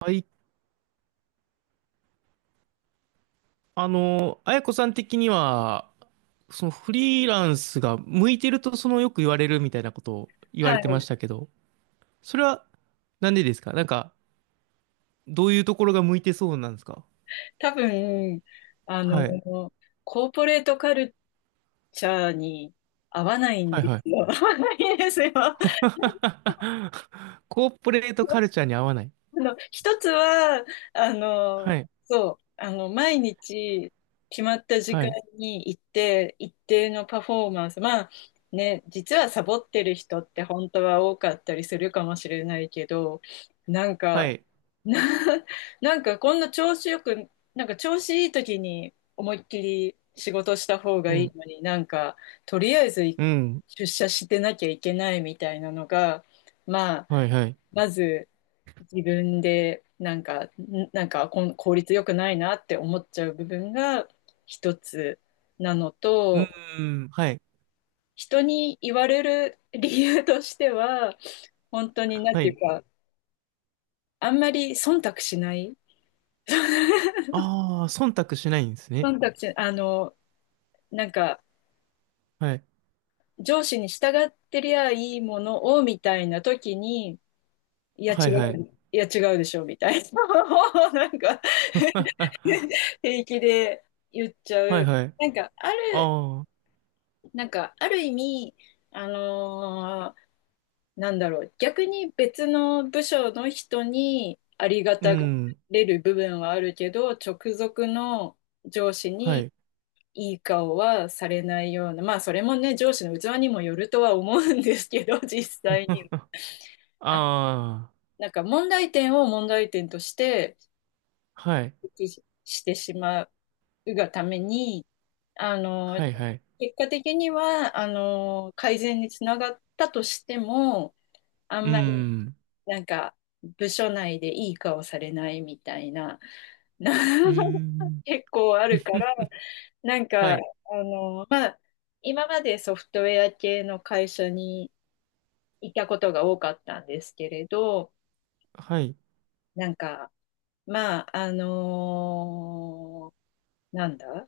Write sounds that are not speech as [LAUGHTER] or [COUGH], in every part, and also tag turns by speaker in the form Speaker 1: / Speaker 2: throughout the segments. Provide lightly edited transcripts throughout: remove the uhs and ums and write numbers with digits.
Speaker 1: はい、あやこさん的には、そのフリーランスが向いてるとよく言われるみたいなことを言わ
Speaker 2: は
Speaker 1: れてま
Speaker 2: い。
Speaker 1: したけど、それはなんでですか？なんか、どういうところが向いてそうなんですか？
Speaker 2: 多分、あの、
Speaker 1: はい。
Speaker 2: コーポレートカルチャーに合わないん
Speaker 1: はい
Speaker 2: で
Speaker 1: はい。
Speaker 2: すよ。[LAUGHS] 合わないんですよ。
Speaker 1: [LAUGHS] コーポレートカルチャーに合わない。
Speaker 2: 一つは、あ
Speaker 1: は
Speaker 2: の、
Speaker 1: い。
Speaker 2: そう、毎日決まった時
Speaker 1: は
Speaker 2: 間
Speaker 1: い。
Speaker 2: に行って、一定のパフォーマンス、まあ、ね、実はサボってる人って本当は多かったりするかもしれないけど、なんか、
Speaker 1: はい。
Speaker 2: [LAUGHS] な、なんかこんな調子よく、なんか調子いい時に思いっきり仕事した方
Speaker 1: う
Speaker 2: がいい
Speaker 1: ん。
Speaker 2: のになんかとりあえず
Speaker 1: うん。
Speaker 2: 出社してなきゃいけないみたいなのが、まあ、
Speaker 1: はいはい。
Speaker 2: まず自分でなんか、なんか効率よくないなって思っちゃう部分が一つなの
Speaker 1: う
Speaker 2: と、
Speaker 1: ーん。はい。
Speaker 2: 人に言われる理由としては、本当になん
Speaker 1: は
Speaker 2: ていう
Speaker 1: い。
Speaker 2: か、あんまり忖度しない。
Speaker 1: ああ、忖度しないんですね。
Speaker 2: 忖度し、あの、なんか、
Speaker 1: はい。
Speaker 2: 上司に従ってりゃいいものを、みたいな時に、いや
Speaker 1: は
Speaker 2: 違
Speaker 1: いはい。
Speaker 2: いや違うでしょ、みたいな、[LAUGHS] なんか、
Speaker 1: [LAUGHS]
Speaker 2: 平気で言っちゃ
Speaker 1: はい
Speaker 2: う。
Speaker 1: はい。
Speaker 2: なんか、
Speaker 1: ああ。
Speaker 2: なんか、ある意味、あのーなんだろう、逆に別の部署の人にありが
Speaker 1: う
Speaker 2: たが
Speaker 1: ん。
Speaker 2: れる部分はあるけど、直属の上司
Speaker 1: は
Speaker 2: に、
Speaker 1: い。
Speaker 2: いい顔はされないような、まあそれもね、上司の器にもよるとは思うんですけど、実際
Speaker 1: [LAUGHS]
Speaker 2: にあ、
Speaker 1: ああ、
Speaker 2: なんか問題点を問題点として
Speaker 1: はい。
Speaker 2: 指摘してしまうがために、あの、
Speaker 1: はい、はい。
Speaker 2: 結果的には、改善につながったとしても、あ
Speaker 1: う
Speaker 2: ん
Speaker 1: ー
Speaker 2: まり、
Speaker 1: ん。
Speaker 2: なんか、部署内でいい顔されないみたいな、な
Speaker 1: うー
Speaker 2: [LAUGHS]
Speaker 1: ん。
Speaker 2: 結構あるから、なん
Speaker 1: は
Speaker 2: か、
Speaker 1: い。
Speaker 2: まあ、今までソフトウェア系の会社にいたことが多かったんですけれど、
Speaker 1: はい。
Speaker 2: なんか、まあ、あのーなんだ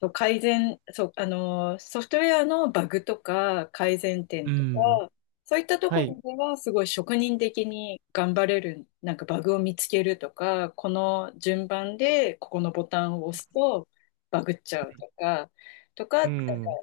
Speaker 2: そう改善、そう、あのーソフトウェアのバグとか改善点
Speaker 1: うー
Speaker 2: とか、
Speaker 1: ん。
Speaker 2: そういったと
Speaker 1: は
Speaker 2: こ
Speaker 1: い。
Speaker 2: ろではすごい職人的に頑張れる、なんかバグを見つけるとか、この順番でここのボタンを押すとバグっちゃ
Speaker 1: は
Speaker 2: う
Speaker 1: い。
Speaker 2: とか、な
Speaker 1: う
Speaker 2: ん
Speaker 1: ー
Speaker 2: か
Speaker 1: ん。う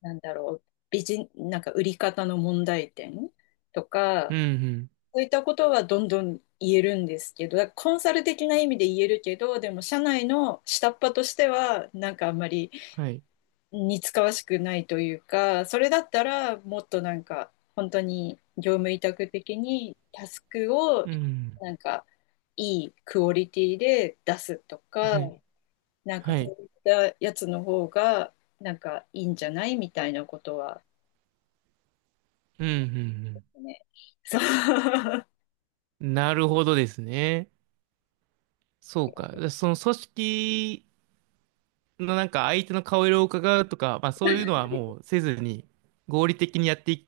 Speaker 2: なんだろう、なんか売り方の問題点とか、
Speaker 1: んうん。
Speaker 2: そういったことはどんどん言えるんですけど、だからコンサル的な意味で言えるけど、でも社内の下っ端としては、なんかあんまり
Speaker 1: はい。
Speaker 2: 似つかわしくないというか、それだったらもっとなんか本当に業務委託的にタスクを
Speaker 1: うーん。
Speaker 2: なんかいいクオリティで出すとか、
Speaker 1: はい。
Speaker 2: なんか
Speaker 1: は
Speaker 2: そ
Speaker 1: い。
Speaker 2: ういったやつの方がなんかいいんじゃないみたいなことは
Speaker 1: うんうん
Speaker 2: ね、そう、[LAUGHS]
Speaker 1: うん。なるほどですね。そうか。その組織のなんか相手の顔色を伺うとか、まあそういうのはもうせずに合理的にやってい、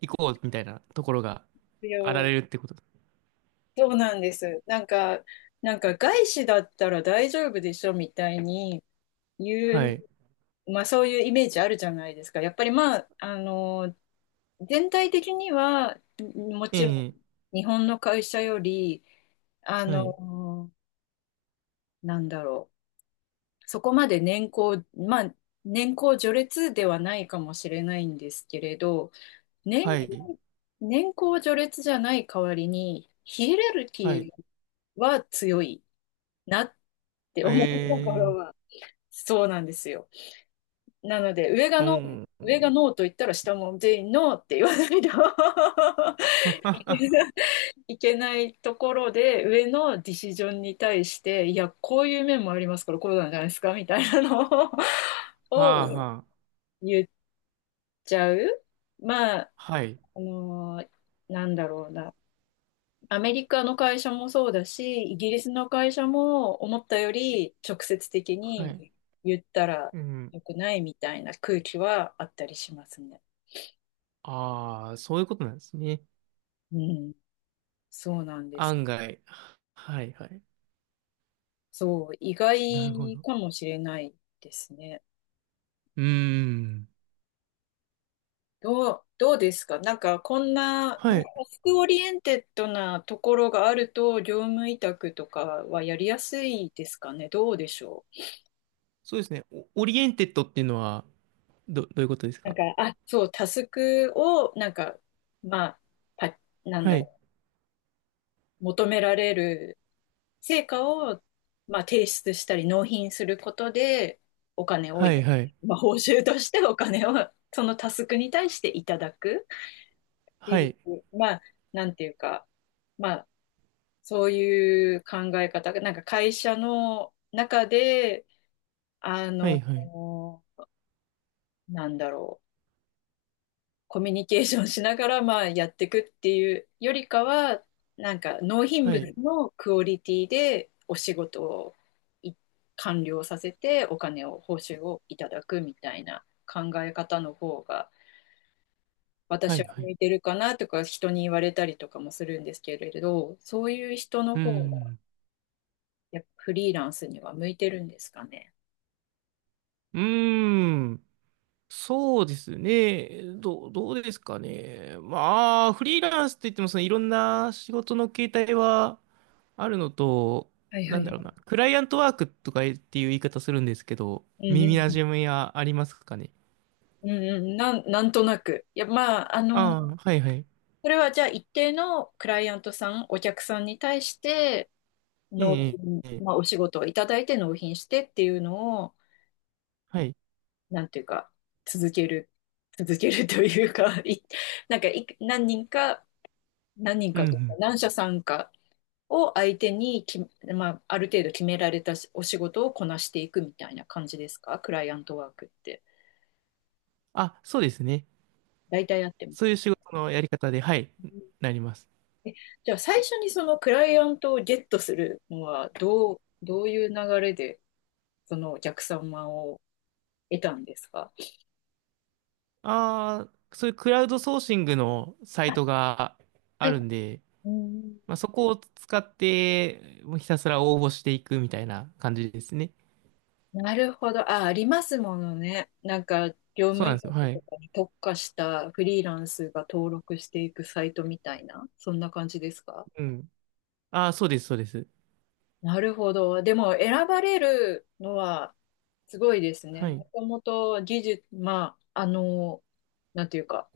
Speaker 1: いこうみたいなところが
Speaker 2: 必
Speaker 1: あら
Speaker 2: 要
Speaker 1: れるってこと？
Speaker 2: そうなんです。なんか外資だったら大丈夫でしょみたいに言
Speaker 1: はい。
Speaker 2: う、まあそういうイメージあるじゃないですか。やっぱりまあ、全体的には、も
Speaker 1: え
Speaker 2: ちろ
Speaker 1: え。
Speaker 2: ん日本の会社より、あ
Speaker 1: はい。
Speaker 2: の、なんだろう。そこまでまあ、年功序列ではないかもしれないんですけれど、年
Speaker 1: はい。
Speaker 2: 功、年功序列じゃない代わりに、ヒエラル
Speaker 1: はい。
Speaker 2: キーは強いなっって
Speaker 1: え
Speaker 2: 思うとこ
Speaker 1: え
Speaker 2: ろ [LAUGHS]
Speaker 1: ー、
Speaker 2: は、そうなんですよ。なので、
Speaker 1: うん。
Speaker 2: 上がノーと言ったら下も全員ノーって言わないと [LAUGHS]
Speaker 1: [LAUGHS] は
Speaker 2: いけないところで、上のディシジョンに対して、いや、こういう面もありますから、こうなんじゃないですかみたいなのを
Speaker 1: は
Speaker 2: [LAUGHS] を
Speaker 1: はあ。
Speaker 2: 言っちゃう。まあ、
Speaker 1: はい。
Speaker 2: あのーなんだろうな。アメリカの会社もそうだし、イギリスの会社も思ったより直接的
Speaker 1: はい。
Speaker 2: に言ったら
Speaker 1: うん。
Speaker 2: 良くないみたいな空気はあったりしますね。
Speaker 1: ああ、そういうことなんですね。
Speaker 2: うん、そうなんです。
Speaker 1: 案外。はいはい。
Speaker 2: そう、意
Speaker 1: なるほ
Speaker 2: 外
Speaker 1: ど。
Speaker 2: かもしれないですね。
Speaker 1: うーん。
Speaker 2: どうですかなんかこんな、まあ
Speaker 1: はい。
Speaker 2: タスクオリエンテッドなところがあると、業務委託とかはやりやすいですかねどうでしょう。
Speaker 1: そうですね。オオリエンテッドっていうのは、どういうことです
Speaker 2: なん
Speaker 1: か？
Speaker 2: か、あ、そう、タスクを、なんか、まあ、パなん
Speaker 1: は
Speaker 2: だ
Speaker 1: い。
Speaker 2: ろう、求められる成果を、まあ、提出したり納品することで、お金を、
Speaker 1: はいはい。
Speaker 2: まあ、報酬としてお金を、そのタスクに対していただくって
Speaker 1: は
Speaker 2: いう、
Speaker 1: い。
Speaker 2: まあ、なんていうか、まあ、そういう考え方が、なんか会社の中で、あ
Speaker 1: はい
Speaker 2: の、
Speaker 1: はい。
Speaker 2: なんだろう、コミュニケーションしながら、まあ、やっていくっていうよりかは、なんか納品
Speaker 1: は
Speaker 2: 物
Speaker 1: い。
Speaker 2: のクオリティでお仕事をい完了させてお金を、報酬をいただくみたいな考え方の方が、
Speaker 1: は
Speaker 2: 私は
Speaker 1: いは
Speaker 2: 向
Speaker 1: い。
Speaker 2: いてるかなとか人に言われたりとかもするんですけれど、そういう人の
Speaker 1: うー
Speaker 2: 方が
Speaker 1: ん。
Speaker 2: やっぱフリーランスには向いてるんですかね。
Speaker 1: うーん。そうですね。どうですかね。まあ、フリーランスって言っても、そのいろんな仕事の形態はあるのと、
Speaker 2: はいは
Speaker 1: な
Speaker 2: い
Speaker 1: ん
Speaker 2: は
Speaker 1: だろうな、
Speaker 2: い。
Speaker 1: クライアントワークとかっていう言い方するんですけど、
Speaker 2: う
Speaker 1: 耳
Speaker 2: ん
Speaker 1: なじみはありますかね。
Speaker 2: うん、うんうんうん、なんとなく。いや、まあ、
Speaker 1: ああ、はいはい。
Speaker 2: それはじゃあ一定のクライアントさん、お客さんに対して納
Speaker 1: ええ、
Speaker 2: 品、
Speaker 1: ええ、
Speaker 2: まあお仕事をいただいて納品してっていうのを、
Speaker 1: はい。
Speaker 2: なんていうか、続ける、続けるというか、[LAUGHS] なんか何人
Speaker 1: う
Speaker 2: か
Speaker 1: んう
Speaker 2: というか、
Speaker 1: ん。
Speaker 2: 何社さんかを相手に、まあある程度決められたお仕事をこなしていくみたいな感じですかクライアントワークって。
Speaker 1: あ、そうですね。
Speaker 2: 大体やってま
Speaker 1: そういう
Speaker 2: す。
Speaker 1: 仕事のやり方で、はい、なります。
Speaker 2: えじゃあ最初にそのクライアントをゲットするのはどういう流れでそのお客様を得たんですか。
Speaker 1: ああ、そういうクラウドソーシングのサイ
Speaker 2: あ
Speaker 1: トがあ
Speaker 2: は
Speaker 1: る
Speaker 2: い。
Speaker 1: んで、
Speaker 2: うん、
Speaker 1: まあ、そこを使って、もうひたすら応募していくみたいな感じですね。
Speaker 2: なるほど。あ、ありますものね。なんか、業
Speaker 1: そう
Speaker 2: 務
Speaker 1: なん
Speaker 2: 委
Speaker 1: です
Speaker 2: 託
Speaker 1: よ。は
Speaker 2: と
Speaker 1: い。
Speaker 2: かに特化したフリーランスが登録していくサイトみたいな、そんな感じですか。
Speaker 1: うん。ああ、そうです、そうです。
Speaker 2: なるほど。でも、選ばれるのはすごいですね。
Speaker 1: はい。
Speaker 2: もともと技術、まあ、なんていうか、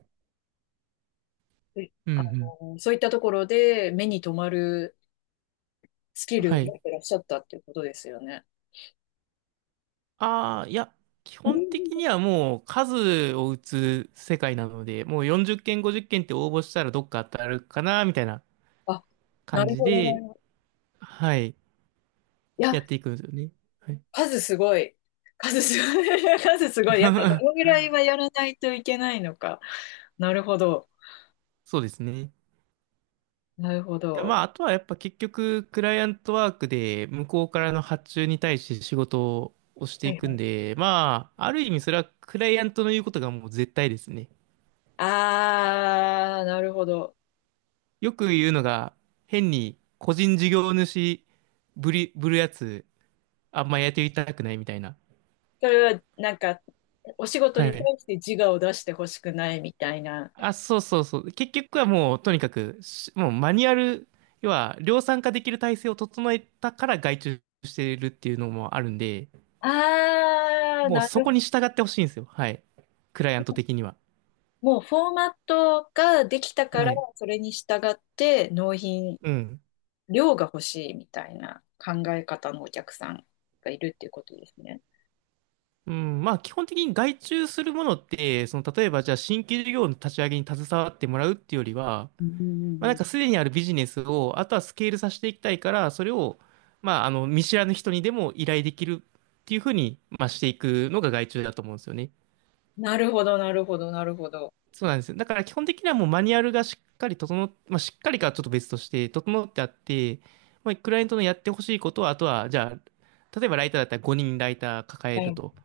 Speaker 2: え
Speaker 1: うん、う
Speaker 2: あ
Speaker 1: ん。
Speaker 2: の、そういったところで目に留まるスキル
Speaker 1: は
Speaker 2: を持
Speaker 1: い。
Speaker 2: ってらっしゃったっていうことですよね。
Speaker 1: ああ、いや、基
Speaker 2: う
Speaker 1: 本的
Speaker 2: ん。
Speaker 1: にはもう数を打つ世界なので、もう40件、50件っけんって応募したらどっか当たるかな、みたいな
Speaker 2: あ、な
Speaker 1: 感
Speaker 2: る
Speaker 1: じ
Speaker 2: ほど
Speaker 1: で、
Speaker 2: ね。い
Speaker 1: はい。
Speaker 2: や、
Speaker 1: やっていくんですよね。はい。
Speaker 2: 数すごい。数すごい。[LAUGHS] 数すごい。やっぱこのぐ
Speaker 1: [LAUGHS]
Speaker 2: らいはやらないといけないのか。なるほど。
Speaker 1: そうですね。
Speaker 2: なるほ
Speaker 1: や、まあ、
Speaker 2: ど。
Speaker 1: あとはやっぱ結局、クライアントワークで向こうからの発注に対して仕事をして
Speaker 2: は
Speaker 1: い
Speaker 2: い
Speaker 1: く
Speaker 2: は
Speaker 1: ん
Speaker 2: い。
Speaker 1: で、まあ、ある意味それはクライアントの言うことがもう絶対ですね。
Speaker 2: あー、なるほど。
Speaker 1: よく言うのが、変に個人事業主ぶるやつ、あんまやってみたくないみたいな。
Speaker 2: それは、なんか、お仕事
Speaker 1: は
Speaker 2: に対
Speaker 1: い。
Speaker 2: して自我を出してほしくないみたいな。
Speaker 1: あ、そうそうそう。結局はもう、とにかくし、もうマニュアル、要は量産化できる体制を整えたから外注してるっていうのもあるんで、
Speaker 2: あー、
Speaker 1: もう
Speaker 2: な
Speaker 1: そ
Speaker 2: るほ
Speaker 1: こ
Speaker 2: ど。
Speaker 1: に従ってほしいんですよ。はい。クライアント的には。
Speaker 2: もうフォーマットができたから、
Speaker 1: はい。
Speaker 2: それに従って納品、
Speaker 1: うん。
Speaker 2: 量が欲しいみたいな考え方のお客さんがいるっていうことですね。
Speaker 1: うん。まあ、基本的に外注するものって、その、例えば、じゃあ、新規事業の立ち上げに携わってもらうっていうよりは、
Speaker 2: うんうん
Speaker 1: まあ、な
Speaker 2: う
Speaker 1: ん
Speaker 2: ん、
Speaker 1: か、すでにあるビジネスを、あとはスケールさせていきたいから、それを、まあ、あの、見知らぬ人にでも依頼できるっていうふうに、まあ、していくのが外注だと思うんですよね。
Speaker 2: なるほど、なるほど、なるほど。
Speaker 1: そうなんですよ。だから基本的にはもうマニュアルがしっかりまあ、しっかりかはちょっと別として整ってあって、まあ、クライアントのやってほしいことは、あとは、じゃあ、例えばライターだったら5人ライター抱え
Speaker 2: は
Speaker 1: る
Speaker 2: い。
Speaker 1: と。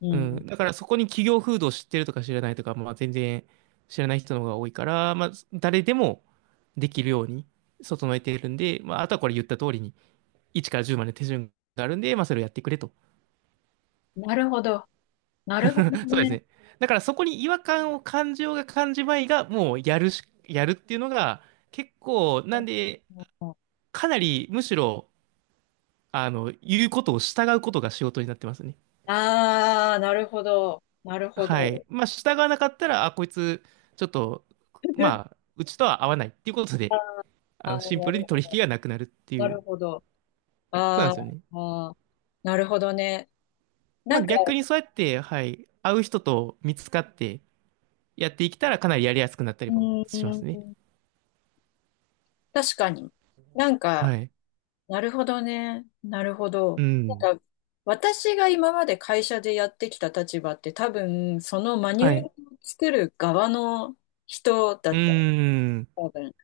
Speaker 2: う
Speaker 1: うん。
Speaker 2: ん
Speaker 1: だからそこに企業風土を知ってるとか知らないとか、まあ、全然知らない人の方が多いから、まあ、誰でもできるように整えているんで、まあ、あとはこれ言った通りに、1から10まで手順があるんで、まあ、それをやってくれと。
Speaker 2: うん。なるほど。なるほど
Speaker 1: [LAUGHS] そうです
Speaker 2: ね。
Speaker 1: ね。だからそこに違和感を感じようが感じまいが、もうやるし、やるっていうのが、結構、なんで、かなりむしろ、あの、言うことを従うことが仕事になってますね。
Speaker 2: ああ、なるほど、なるほ
Speaker 1: はい。
Speaker 2: ど。
Speaker 1: まあ、従わなかったら、あ、こいつ、ちょっと、ま
Speaker 2: [LAUGHS]
Speaker 1: あ、うちとは合わないっていうことで、
Speaker 2: あ
Speaker 1: あの、シンプル
Speaker 2: ー
Speaker 1: に取引がなくなるって
Speaker 2: な
Speaker 1: いう。
Speaker 2: るほど。
Speaker 1: そうなん
Speaker 2: あ
Speaker 1: で
Speaker 2: ー
Speaker 1: すよね。
Speaker 2: あー、なるほどね。
Speaker 1: ま
Speaker 2: な
Speaker 1: あ、
Speaker 2: んか、
Speaker 1: 逆にそうやって、はい、会う人と見つかってやっていけたら、かなりやりやすくなった
Speaker 2: う
Speaker 1: りもしま
Speaker 2: ー
Speaker 1: すね。
Speaker 2: ん、確かに。なんか、
Speaker 1: はい。
Speaker 2: なるほどね。なるほ
Speaker 1: う
Speaker 2: ど。な
Speaker 1: ん。
Speaker 2: んか、私が今まで会社でやってきた立場って多分、そのマニュ
Speaker 1: は
Speaker 2: アル
Speaker 1: い。
Speaker 2: を作る側の人だ
Speaker 1: うー
Speaker 2: った。
Speaker 1: ん。
Speaker 2: 多分。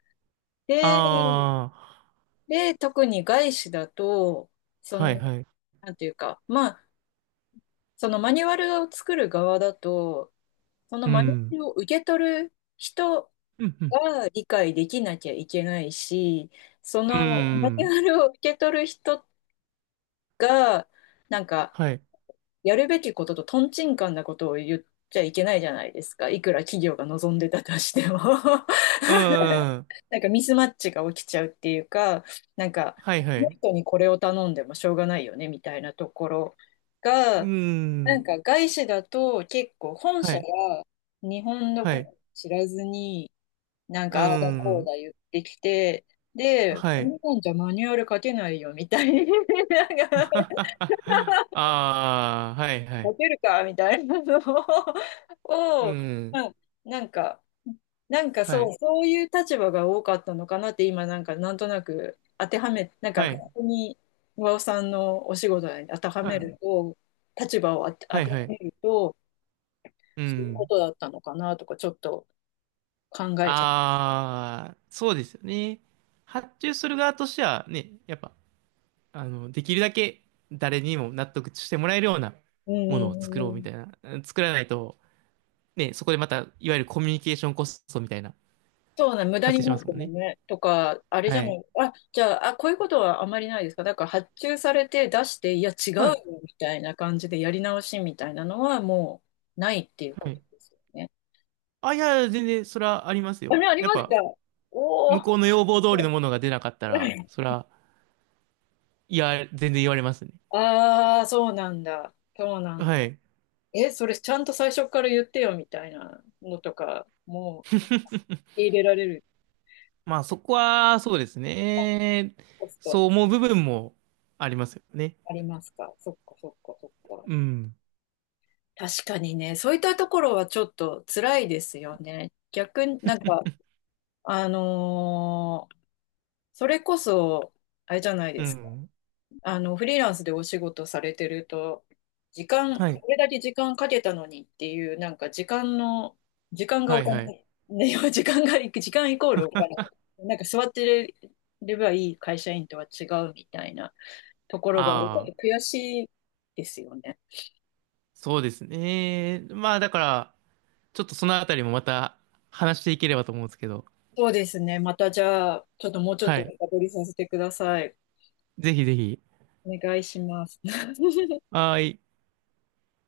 Speaker 2: で、
Speaker 1: ああ、
Speaker 2: で、特に外資だと、そ
Speaker 1: はい
Speaker 2: の、
Speaker 1: はい。
Speaker 2: なんていうか、まあ、そのマニュアルを作る側だと、その
Speaker 1: う
Speaker 2: マニュア
Speaker 1: ん。
Speaker 2: ルを受け取る人
Speaker 1: うん、うん。
Speaker 2: が理解できなきゃいけないし、そ
Speaker 1: う
Speaker 2: のマニュ
Speaker 1: ん。
Speaker 2: アルを受け取る人が、なんか、
Speaker 1: はい。
Speaker 2: やるべきこととトンチンカンなことを言っちゃいけないじゃないですか。いくら企業が望んでたとしても [LAUGHS]
Speaker 1: うん。
Speaker 2: なんかミスマッチが起きちゃうっていうか、なんか、
Speaker 1: はい
Speaker 2: こ
Speaker 1: は
Speaker 2: の
Speaker 1: い。
Speaker 2: 人にこれを頼んでもしょうがないよね、みたいなところ
Speaker 1: う
Speaker 2: が、なん
Speaker 1: ん。
Speaker 2: か外資だと結構本
Speaker 1: は
Speaker 2: 社
Speaker 1: い。
Speaker 2: が日本の
Speaker 1: は
Speaker 2: こと
Speaker 1: い。
Speaker 2: を知らずに、なん
Speaker 1: う
Speaker 2: かああだこう
Speaker 1: ん。
Speaker 2: だ言ってきて、で、
Speaker 1: はい。
Speaker 2: 日本じゃマニュアル書けないよみたいな、[LAUGHS] なんか
Speaker 1: [LAUGHS] ああ、はいは
Speaker 2: モ
Speaker 1: い。
Speaker 2: テるかみたいなのを、[LAUGHS]
Speaker 1: う
Speaker 2: を、
Speaker 1: ん。
Speaker 2: うん、なんか、なんか
Speaker 1: は
Speaker 2: そう、
Speaker 1: い。
Speaker 2: そういう立場が多かったのかなって今なんかなんとなく当てはめ、なんか
Speaker 1: はい。
Speaker 2: ここに和尾さんのお仕事に当ては
Speaker 1: は
Speaker 2: め
Speaker 1: い
Speaker 2: ると、立場を当
Speaker 1: はい
Speaker 2: ては
Speaker 1: はい。
Speaker 2: めると、
Speaker 1: う
Speaker 2: そういうこ
Speaker 1: ん。
Speaker 2: とだったのかなとかちょっと考えちゃ
Speaker 1: ああ、そうですよね。発注する側としてはね、やっぱ、あの、できるだけ誰にも納得してもらえるような
Speaker 2: う。うん
Speaker 1: もの
Speaker 2: う
Speaker 1: を作
Speaker 2: んう
Speaker 1: ろ
Speaker 2: ん
Speaker 1: う
Speaker 2: う
Speaker 1: み
Speaker 2: ん、
Speaker 1: たいな、作らないと、ね、そこでまた、いわゆるコミュニケーションコストみたいな、
Speaker 2: そうね、無駄
Speaker 1: 発
Speaker 2: に
Speaker 1: 生し
Speaker 2: な
Speaker 1: ま
Speaker 2: っ
Speaker 1: す
Speaker 2: て
Speaker 1: もん
Speaker 2: も
Speaker 1: ね。
Speaker 2: ね、とか、あれじ
Speaker 1: は
Speaker 2: ゃな
Speaker 1: い。
Speaker 2: い、あ、じゃあ、あ、こういうことはあまりないですか。だから発注されて出して、いや、違う
Speaker 1: は
Speaker 2: よ、
Speaker 1: い。
Speaker 2: みたいな感じでやり直しみたいなのはもうないっていうこ
Speaker 1: は
Speaker 2: と
Speaker 1: い。
Speaker 2: ですよね。
Speaker 1: あ、いや、全然、それはあります
Speaker 2: あ
Speaker 1: よ。
Speaker 2: れ、あり
Speaker 1: やっ
Speaker 2: ますか。
Speaker 1: ぱ、
Speaker 2: おお
Speaker 1: 向
Speaker 2: ー。
Speaker 1: こうの要望通りのものが出なかったら、それ
Speaker 2: [LAUGHS]
Speaker 1: は、いや、全然言われますね。
Speaker 2: ああ、そうなんだ。そうなん
Speaker 1: は
Speaker 2: だ。
Speaker 1: い。
Speaker 2: え、それちゃんと最初から言ってよ、みたいなのとか、もう入れられる
Speaker 1: まあ、そこは、そうですね。
Speaker 2: コス
Speaker 1: そう
Speaker 2: ト
Speaker 1: 思う部分もありますよね。
Speaker 2: ありますか。そっか、そっか、そっか。
Speaker 1: うん。
Speaker 2: 確かにね、そういったところはちょっと辛いですよね。逆になんか、あのーそれこそ、あれじゃない
Speaker 1: う
Speaker 2: ですか。
Speaker 1: ん。
Speaker 2: フリーランスでお仕事されてると、時間、こ
Speaker 1: はい。
Speaker 2: れだけ時間かけたのにっていう、なんか時間の、時間が
Speaker 1: は
Speaker 2: お
Speaker 1: い、はい。
Speaker 2: 金、ね、[LAUGHS] 時間が、時間イコールお金。なんか座ってればいい会社員とは違うみたいなところが、やっぱ
Speaker 1: ああ、
Speaker 2: り悔しいですよね。
Speaker 1: そうですね。まあ、だから、ちょっとそのあたりもまた話していければと思うんですけど。
Speaker 2: そうですね。またじゃあ、ちょっともうちょっ
Speaker 1: は
Speaker 2: と
Speaker 1: い。
Speaker 2: 深掘りさせてください。
Speaker 1: ぜひぜひ。
Speaker 2: お願いします。[LAUGHS]
Speaker 1: はーい。